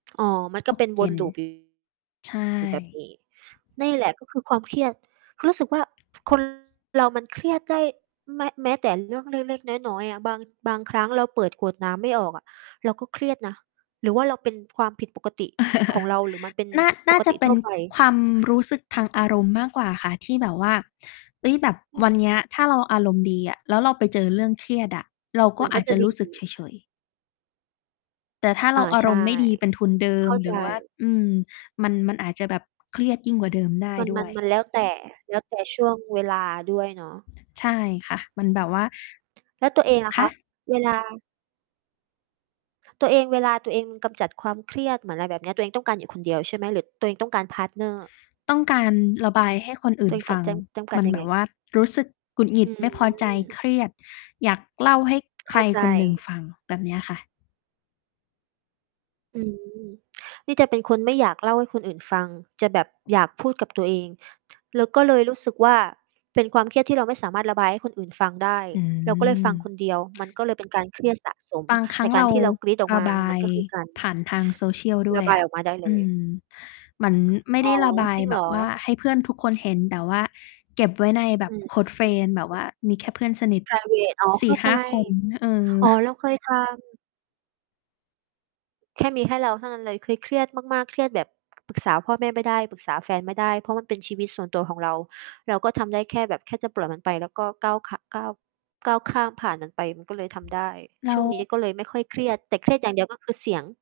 อ๋อ มันกต็ เปก็น เยว็น น loop อยู่ ใชอยู่แบบ่ นี้ นี่แหละก็คือความเครียด คือรู้สึกว่า คน เรามันเครียดได้ แม้ แม้แต่เรื่องเล็ก ๆ น้อย ๆ อะ บาง บางครั้งเราเปิดขวดน้ำไม่ออกอะ เราก็เครียดนะ หรือว่า เรา เป็นความผิดปกติของเรา หรือมันเป็นน่า นป่ากจตะิเป็ทั่นวไป ความรู้สึกทางอารมณ์มากกว่าค่ะ ที่แบบว่า เฮ้ย แบบอืวัน เนีม ้ย ถ้าเราอารมณ์ดีอะ แล้วเราไปเจอเรื่องเครียดอะ เรากม็ันอก็ าจจจะะดรี ู้สึกเฉย ๆ แต่ถ้าเอรา าอาใชร่ มณ์ไม่ดีเป็นทุนเดิเขม ้าหรใือว่า จ อืม มัน มันอาจจะแบบเครียดยิ่งกว่าเดิมได้มัน ดม้ัวน ย มันแล้วแต่ แล้วแต่ช่วงเวลาด้วยเนาะ ใช่ค่ะ มันแบบว่า แล้วตัวเอง ล่ะคคะ? ะ เวลา ตัวเอง เวลาตัวเองกำจัดความเครียด เหมือนอะไรแบบเนี้ย ตัวเองต้องการอยู่คนเดียวใช่ไหม? หรือตัวเองต้องการ พาร์ตเนอร์ ต้องการระบายให้คนอตื่ัวนเองฟกััด ง จำ จำกัมด ันยัแงบไง? บว่ารู้สึกกุดหงิอด ืไม่พอใจ ม เครียด อยากเล่าให้ใเขค้ราใจ คนหนึ่งฟัง แบบเนี้ยค่ะ อืม นี่จะเป็นคนไม่อยากเล่าให้คนอื่นฟัง จะแบบอยาก พูดกับตัวเอง แล้วก็เลยรู้สึกว่า เป็นความเครียดที่เราไม่สามารถระบายให้คนอื่นฟังได้ อืเราก็เลยฟัม งคนเดียว มันก็เลยเป็น การเครียดสะสม บางครแัต้่งกเารราที่เรากรี๊ดออกระมา บามันยก็ คือการ ผ่านทาง Social ด้รวะยบอายะ ออกมา ได้เอลืย ม เหมือนไม่อ๋ไอ ด้ระบายจริงแเบหรบอ? ว่าให้เพื่อนทุกคนเห็น แต่ว่าเก็บไว้ในแบอบ ือฮึ close friend แบบว่ามีแค่เพื่อนสนิท ไพรเวต อ๋อ สเีข่้าหใ้จ า คนนะ เออ อ๋อ เรา เคยทำ แค่มีแค่เราเท่านั้นเลย คือเครียดมาก ๆ เครียดแบบ ปรึกษาพ่อแม่ไม่ได้ ปรึกษาแฟนไม่ได้ เพราะมันเป็น ชีวิตส่วนตัวของเรา เราก็ทำได้แค่แบบแค่จะปล่อยมันไป แล้วก็ก้าว ข ก้าวข้ามผ่านมันไป มันก็เลยทำได้ แลช้่ว วงนี้ก็เลยไม่ค่อยเครียด แต่เครียดอย่างเดียว ก็คือเสียง